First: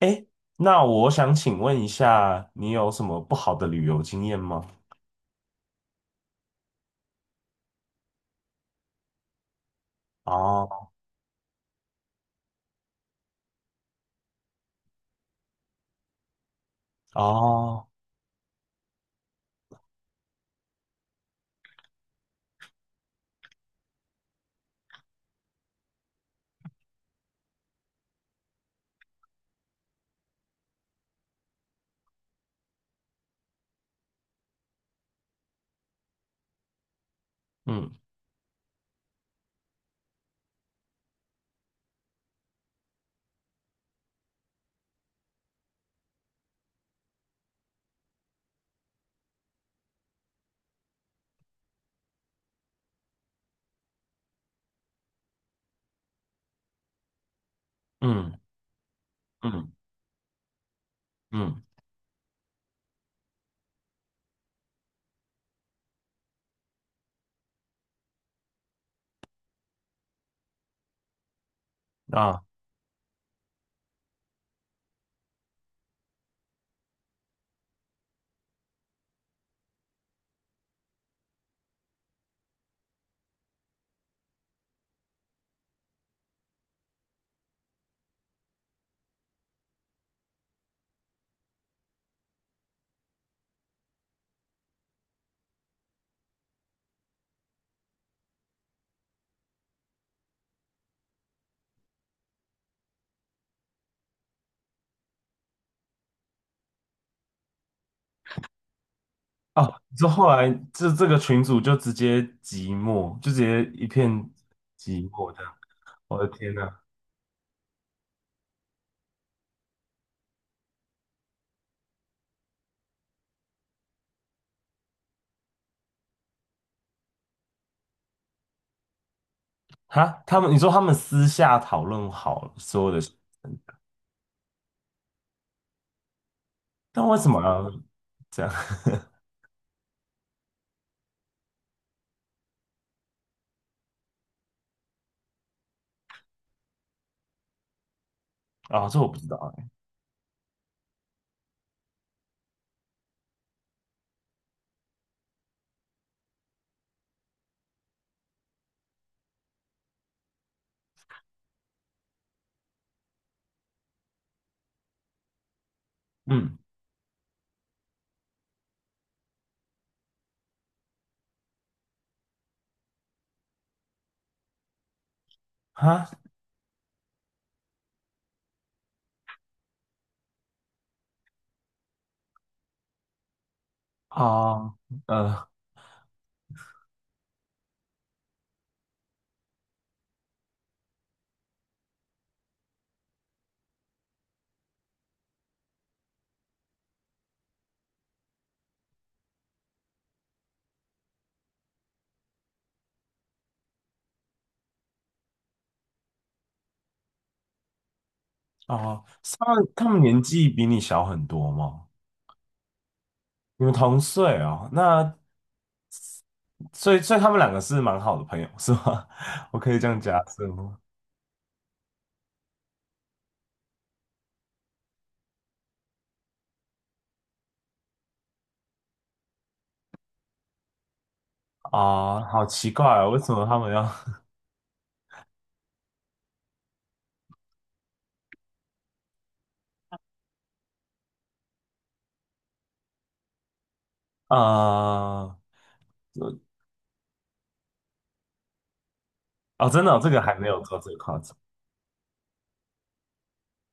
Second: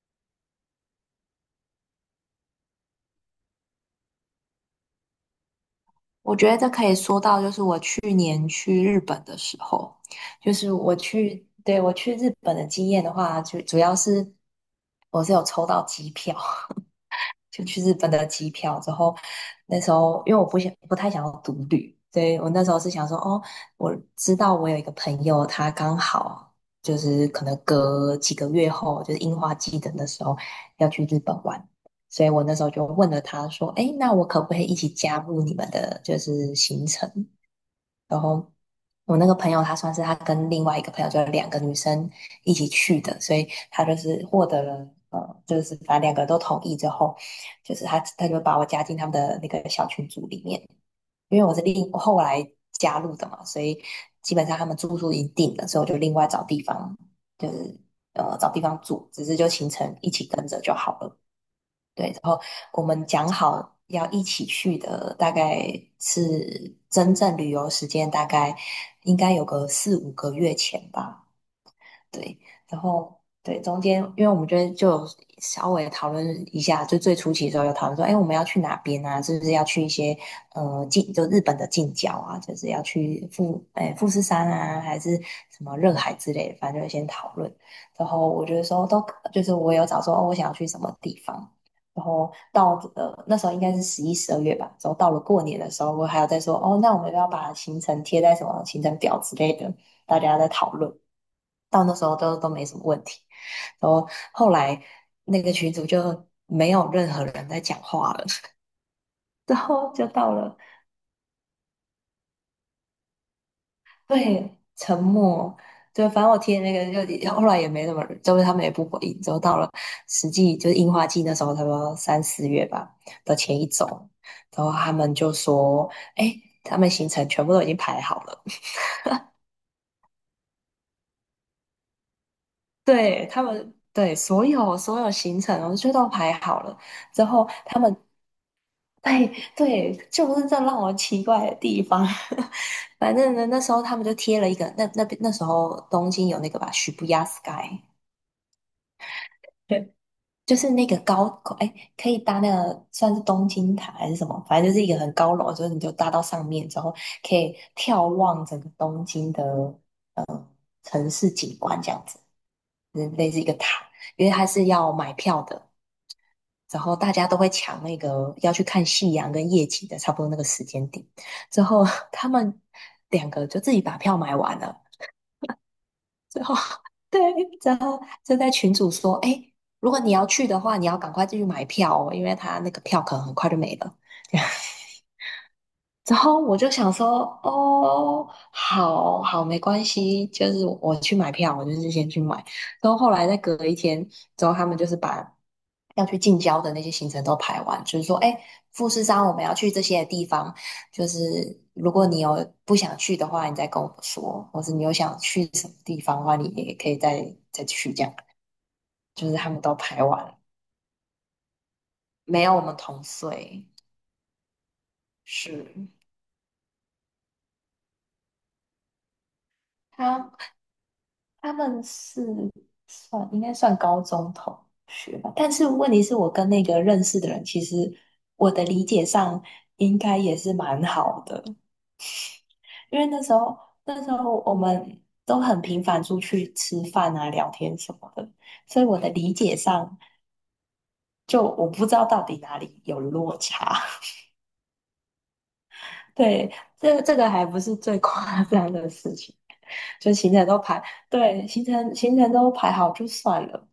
哎，那我想请问一下，你有什么不好的旅游经验吗？我觉得这可以说到，就是我去年去日本的时候，就是哦我去，对，我去日本的经验的话，就主要是我是有抽到机票，就去哦，日本的机票之后，那时候因为我不太想要独旅，所以我那时候是想说，哦，我知道我有一个朋友，他刚好就是可能隔几个月后，就是樱花季的那时候要去日本玩，所以我那时候就问了他说，哎，那我可不可以一起加入你们的就是行程？嗯然后我那个朋友，她算是她跟另外一个朋友，就是两个女生一起去的，所以她就是获得了，就是反正两个人都同意之后，就是她就把我加进他们的那个小群组里面，因为我是后来加入的嘛，所以基本上他们住宿已经定了，所以我就另外找地方，就是嗯找地方住，只是就行嗯程一起跟着就好了。嗯对，然后我们讲好要一起去的，大概是真正旅游时间大概应该有个四五个月前吧。对，啊然后对中间，因为我们觉得就有稍微讨论一下，就最初期的时候有讨论说，哎，我们要去哪边啊？是不是要去一些呃近就日本的近郊啊？就是要去富士山啊，还是什么热海之类的，反正就先讨论。然后我觉得说都可就是我有找说哦，我想要去什么地方。然后到那时候应该是十一、十二月吧，然后到了过年的时候，我还有在说哦，那我们要不要把行程贴在什么行程表之类的，大家在讨论，到那时候都没什么问题。然后后来那个群主就没有任何人在讲话了，之啊！后就说后到来了这个群主就直接寂寞，就直接一片对沉寂寞这样。默。就我反的正我天贴的呐！那个就后来也没什么人，就是他们也不回应。之后到了实际就是樱花季那时候，差不多三四月吧的前一周，然后他们就说：“哎，他们行程全部都已经排好了。”哈，他们你说他们私下讨论好了所有的事，对，他们对所有行程我哦，就都排好了。但为之什么后要他们这样？对，对，就是这让我奇怪的地方。反正呢，那时候他们就贴了一个，那那边那时候东京有那个吧，许不亚 Sky，啊、这我不知道哎、对，就是那个高，哎，可以搭那个算是东京塔还是什么，反正就是一个很高楼，就是你就搭到上面之后，可以眺望整个东京的城市景观这样子，嗯，类似一个塔，因为它是要买票的，嗯，然后大家都会抢那个要去看夕阳跟夜景的，差不多那个时间点。之后 他们两个就自己把票买完了，哈之后 对，然后就在群主说，哎，如果你要去的话，你要赶快进去买票哦，因为他那个票可能很快就没了。啊 呃之后我就想说，哦，好好，没关系，就是我去买票，我就是先去买。然后后来再隔一天之后，他们就是把要去近郊的那些行程都排完，就是说，哎，富士山我们要去这些地方，就是如果你有不想去的话，你再跟我说，或者你有想去什么地方的话，你也可以再去这样。啊，就是他他们们都他们排年完了，纪比你小很多吗？没有我们同岁，你们同岁哦，那是。所以他们两个是蛮好的朋友，是吗？我可以这样假设他吗？他们是算应该算高中同学吧，但是问题是我跟那个认识的人，其实我的理解上应该也是蛮好的，啊、好奇怪因为哦，为那什时么候他们要 那时候我们都很频繁出去吃饭啊、聊天什么的，所以我的理解上就我不知道到底哪里有落差。啊、对，这个还不是最夸张的事情。哦，真的哦、这就个行还程没都有做排，这个夸张。对，行程都排好就算了。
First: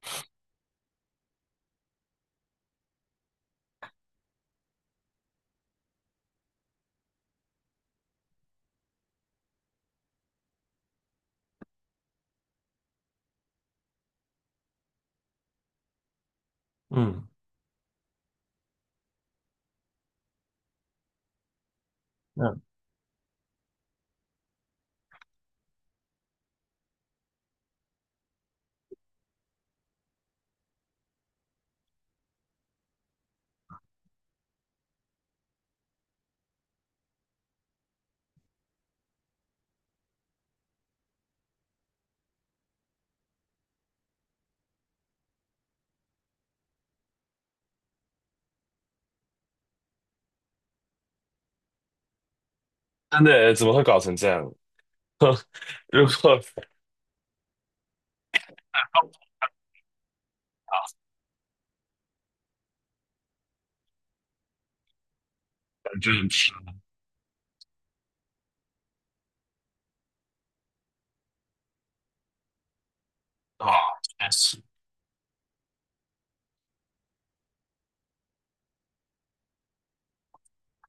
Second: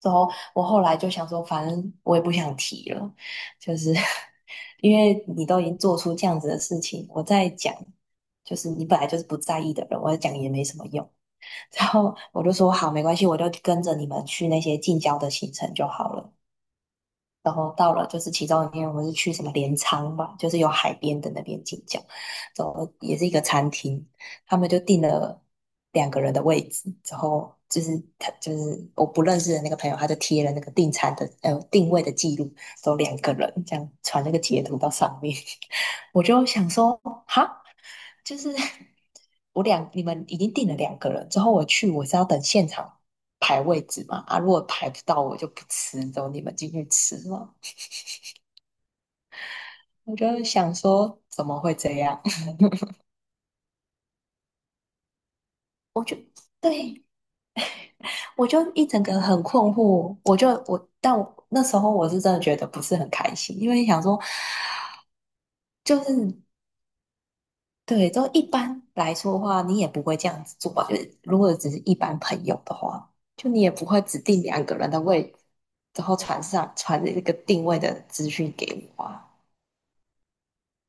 之后我后来就想说，反正我也不想提了，就是 因为你都已经做出这样子的事情，我再讲，就是你本来就是不在意的人，我讲也没什么用。然后我就说好，没关系，我就跟着你们去那些近郊的行程就好了。嗯然后到了就是其中一天，我们是去什么镰仓吧，就是有海边的那边进郊，嗯，之后也是一个餐厅，他们就订了两个人的位置，之后就是我不认识的那个朋友，他就贴了那个订餐的定位的记录，都两个人这样传那个截图到上面，我就想说哈，就是我两你们已经订了两个人，之后我去我是要等现场。排位置嘛，啊，如果排不到我就不吃，走你们进去吃嘛。我就想说，怎么会这样？真的耶，怎么会搞成这样？我如就果对，我就一整个很困惑。我就我，但我那时候我是真的觉得不是很开心，因为想说，就就很是吃对，都一般来说的话，你也不会这样子做吧？就是如果只是一般朋友的话，就你的也话不会指确定实，两个人的位置，然后传一个定位的资讯给我啊。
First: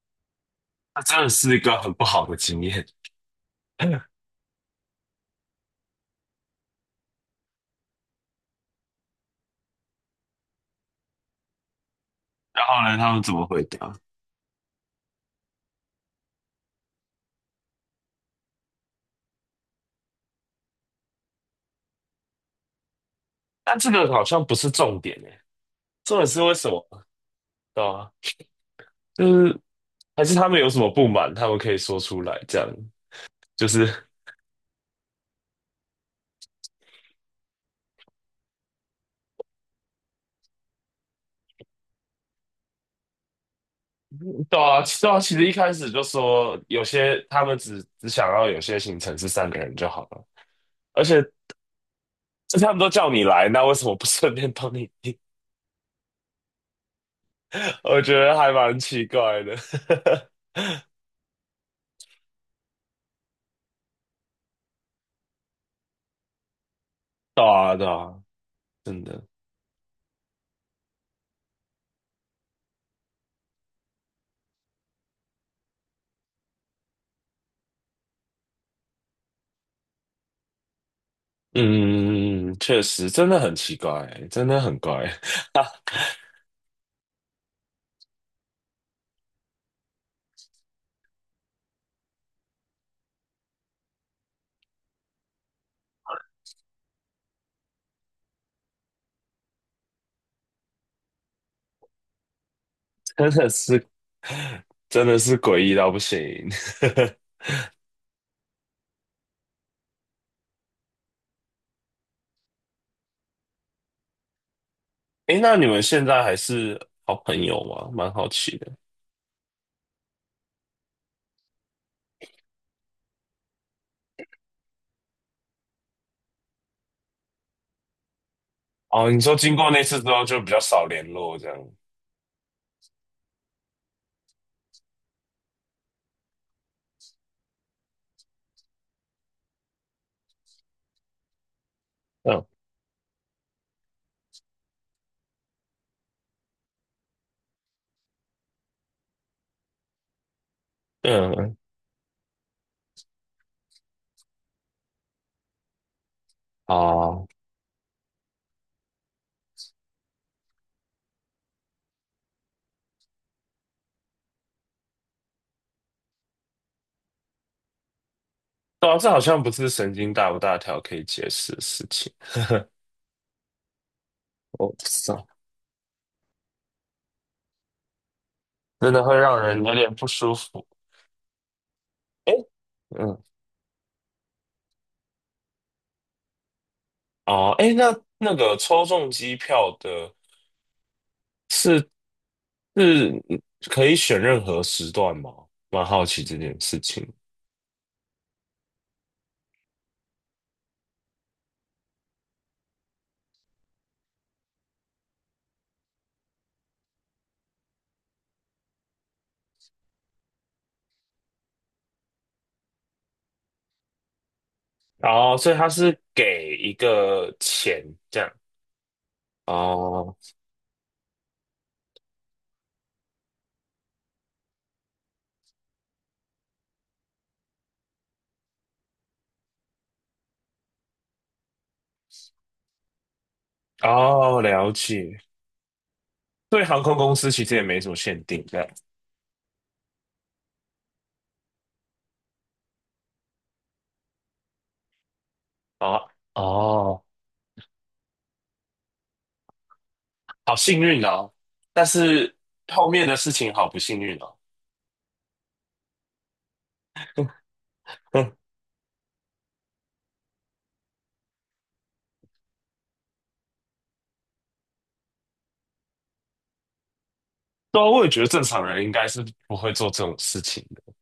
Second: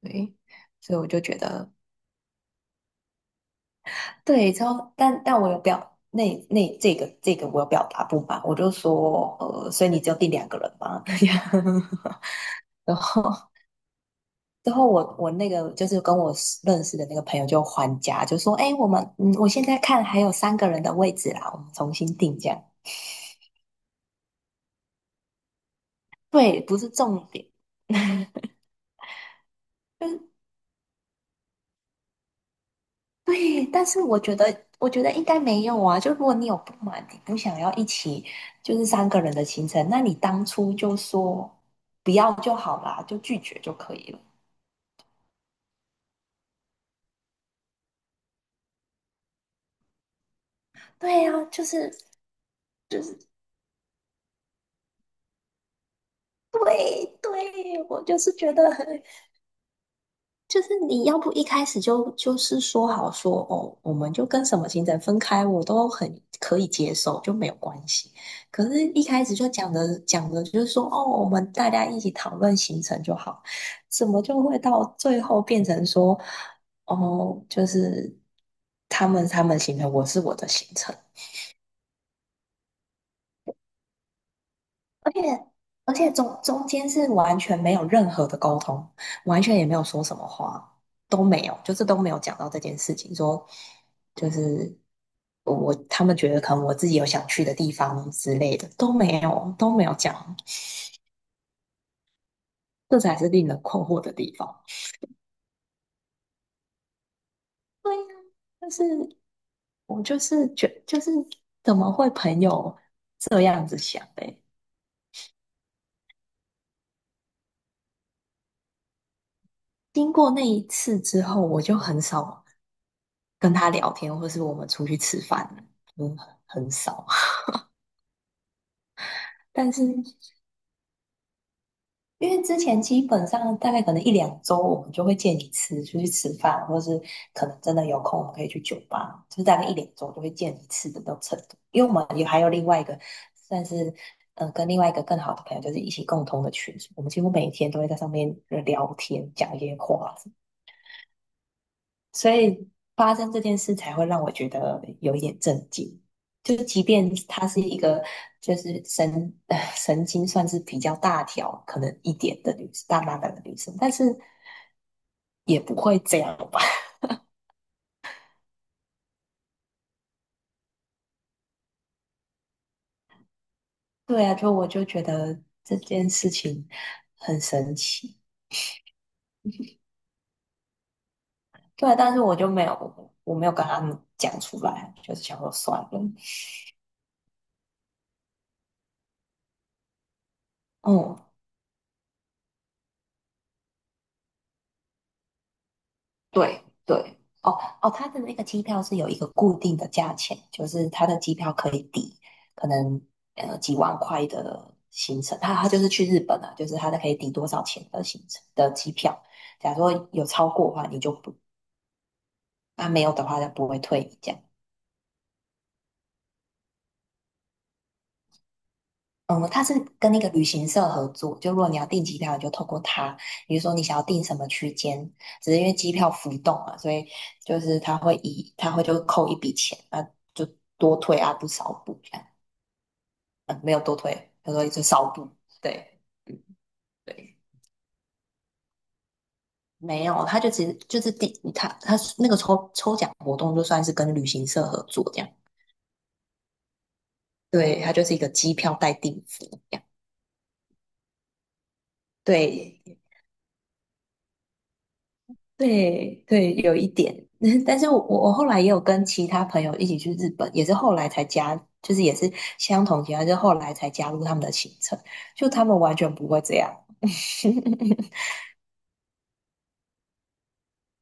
对，所以那我真就的觉是一得个很不好的经验。然对，之后但我有表这个我有表达不满，我就说呃，所以你就有订两个人吗？这样，后然呢，他们后怎么回答？之后我那个就是跟我认识的那个朋友就还价，就说哎，我们嗯，我现在看还有三个人的位置啦，我们重新订这样。但这个好像不是重点诶，重点是为对，什不么？是重点，对啊，就是就是还是他们有什么不满，他们可以说出来，这样对，就但是。 是我觉得应该没有啊，就如果你有不满，你不想要一起就是三个人的行程，那你当初就说不要就好啦，就拒绝就可以了。对啊，对啊，其实一开始就说有些他们只想要有些行程是三个人就好了，而且对呀、就是这他们都就叫是你来，那为什么不顺便帮你订？对 对，我我觉就是得还觉得蛮很，奇怪的，就是你要不一开始就说好说哦，我们就跟什么行程分开，我都很可以接受，就 对没有啊关对系。啊，可是，真一的，开始就讲的就是说哦，我们大家一起讨论行程就好，怎么就会到最后变成说哦，就是他们行程，我是我的行程，嗯嗯嗯嗯，确实真的很奇怪，真的很怪，而且中间是完全没有任何的沟通，完全也没有说什么话，都没有，就是都没有讲到这件事情，说就是他们觉得可能我自己有想去的地方之类的都没有讲，这 才是真令的人困是惑的地方。真的是诡异到不行。对呀，就是我就是觉就是怎么会朋友这样子想的？诶，那你们现在还是好朋友吗？蛮好奇的。经过那一次之后，我就很少跟他聊天，或是我们出去吃饭了嗯，很少。哦，你说 经过但那是次之后就比较少联络这样。因为之前基本上大概可能一两周，我们就会见一次，出去吃饭，或是可能真的有空，我们可以去酒吧，就是大概一两周就会见一次的那种程度。因为我们也还嗯有另外一个算是跟另外一个更好的朋友，就是一起共同的群组我们几乎每天都会在上面聊天，讲一些话。嗯，嗯所以发生这件事才会让我觉得有一点震惊。就即便哦，她是一个就是神 神经算是比较大条，可能一点的女生，大妈的女生，但是也不会这样吧？对啊这好像不是神经大不大条可以解释的事情。对啊，就我我不就觉知道，得这件事情很神奇。真的会让人有点不舒服。对啊，但是哎，我就没有，嗯，我没有跟他们讲出来，就是想说算了。哦，哎，那那个抽中机票的嗯，是是可以选任何时段吗？蛮好奇这件对事情。对，哦哦，他的那个机票是有一个固定的价钱，就是他的机票可以抵可能几万块的行程，他就是去日本啊，就是他的可以抵多少钱的行程的机票，假如说有超过的话，你就不，那没有的话就不会退你这样。哦，所以他是给一个钱这样。嗯，它是跟哦那个旅行社合作，就如果你要订机票，你就透过他。比如说你想要订什么区间，只是因为机票浮动嘛，所以就是他会以他会就扣一笔钱，啊，就多退啊不少补这样，嗯，没有多退，哦，他说了就少解。补，对嗯对航空公司对，其实也没什么限定，这样。没有，他就只是就是第他那个抽奖活动就算是跟旅行社合作这样，啊，哦，对，他就是一个机票代订服这样，好幸运哦！但是后对。面的事情好不幸运哦。对对，有一点，但是我嗯，后来也有跟其他朋友一起去日本，也是后来才加，就是也是相同情况，就是后来才加入他们的行程，就他们完全不会这样，对啊，我也觉得正常人应该是不会做这种事情的，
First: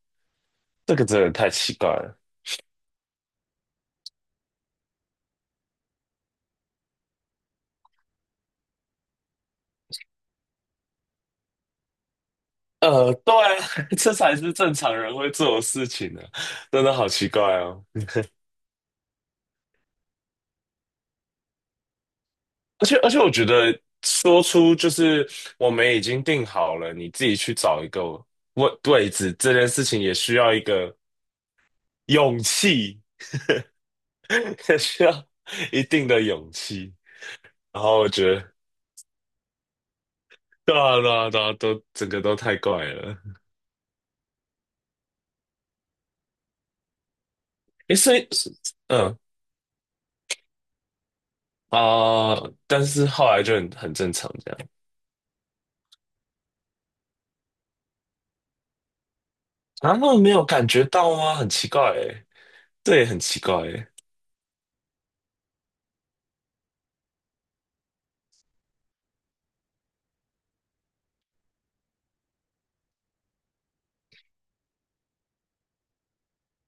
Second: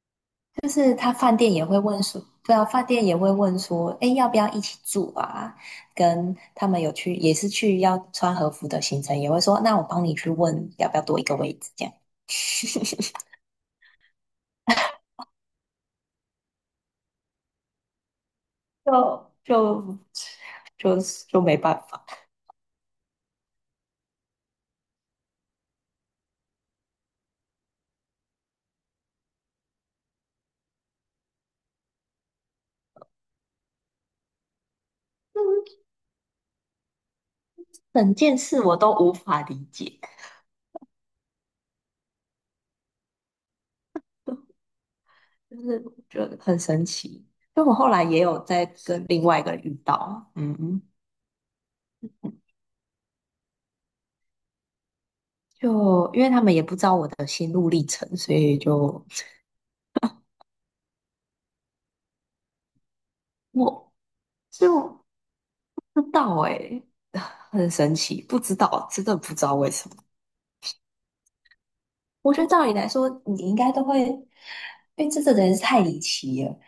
就是这个他真的饭太店也奇会怪问了。说，对啊，饭店也会问说，哎，要不要一起住啊？跟他们有去也是去要穿和服的行程，也会说，那我帮你去问要不要多一个位置，这样 对啊 这才是正常人会做的事情呢、真的好奇怪哦。就就就就没办法。而且，我觉得说出就是我们已经定好了，你自己去找一个位置，这件事情也需要一个勇气，也需要一定的勇气。然后我整觉件得。事我都无法理解，对啊，对啊，对啊，都整个都太怪了。就是觉得很神奇。就我后诶，来所也以，有在跟嗯另外一个人遇到，嗯，啊、但是后来就很正常这样。就因为他们也不知道我的心路历程，所以就啊，他们没有感觉到吗？很奇怪诶，这也很奇怪诶，我就不知道诶、很神奇，不知道，真的不知道为什么。我觉得照理来说，你应该都会，因为这个人是太离奇了，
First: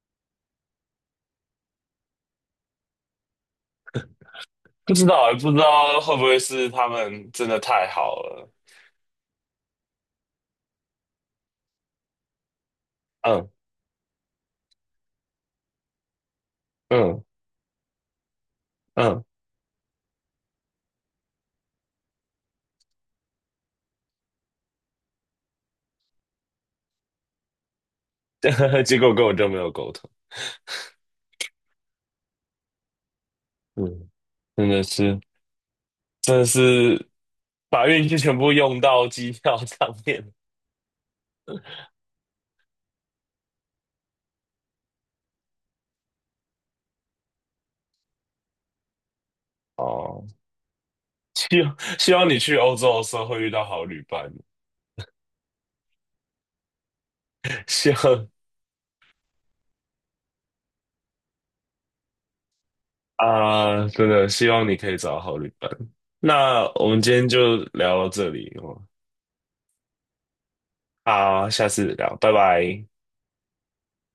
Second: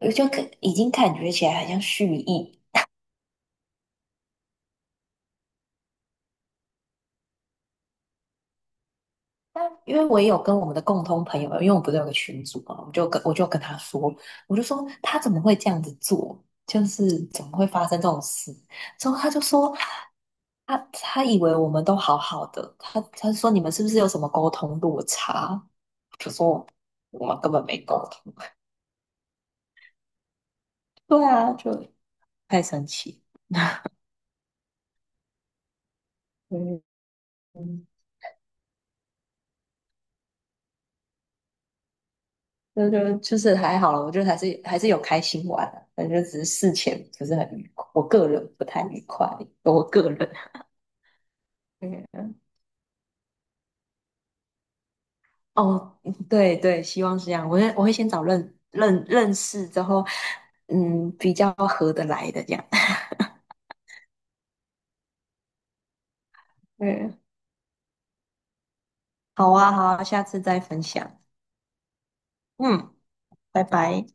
我就可已经感觉起来很像蓄意，不知道诶，不知道会不会是他们真的太好了？但因为我也有跟我们的共同朋友，因为我们不是有个群组嘛，我就跟我就嗯跟他说，我就说他怎么会这样子做，就是嗯怎么会发生这种事？之后他就说，他以为我们都好好的，他说你们是不是有什么沟通落差？我就说我们根本没沟通，嗯，结果跟我就没有沟通。对啊，就太神奇。嗯，真的是，真的是嗯，把运气全部用到机票上面。那就就是还好了，我觉得还是有开心玩啊，反正就只是事前不是很愉快，我个人不太愉快，我个哦，人。希望你嗯，去欧洲的时候会遇到好旅伴，哦，对对，希望是这样。我 会我希会先找望。认识之后，嗯，比较合得来的这样。啊，真的希望你可以找到好旅伴。那我们对，今天就聊到这里哦，好啊，好啊，下次再分享。好，下次聊，拜拜。嗯，拜拜。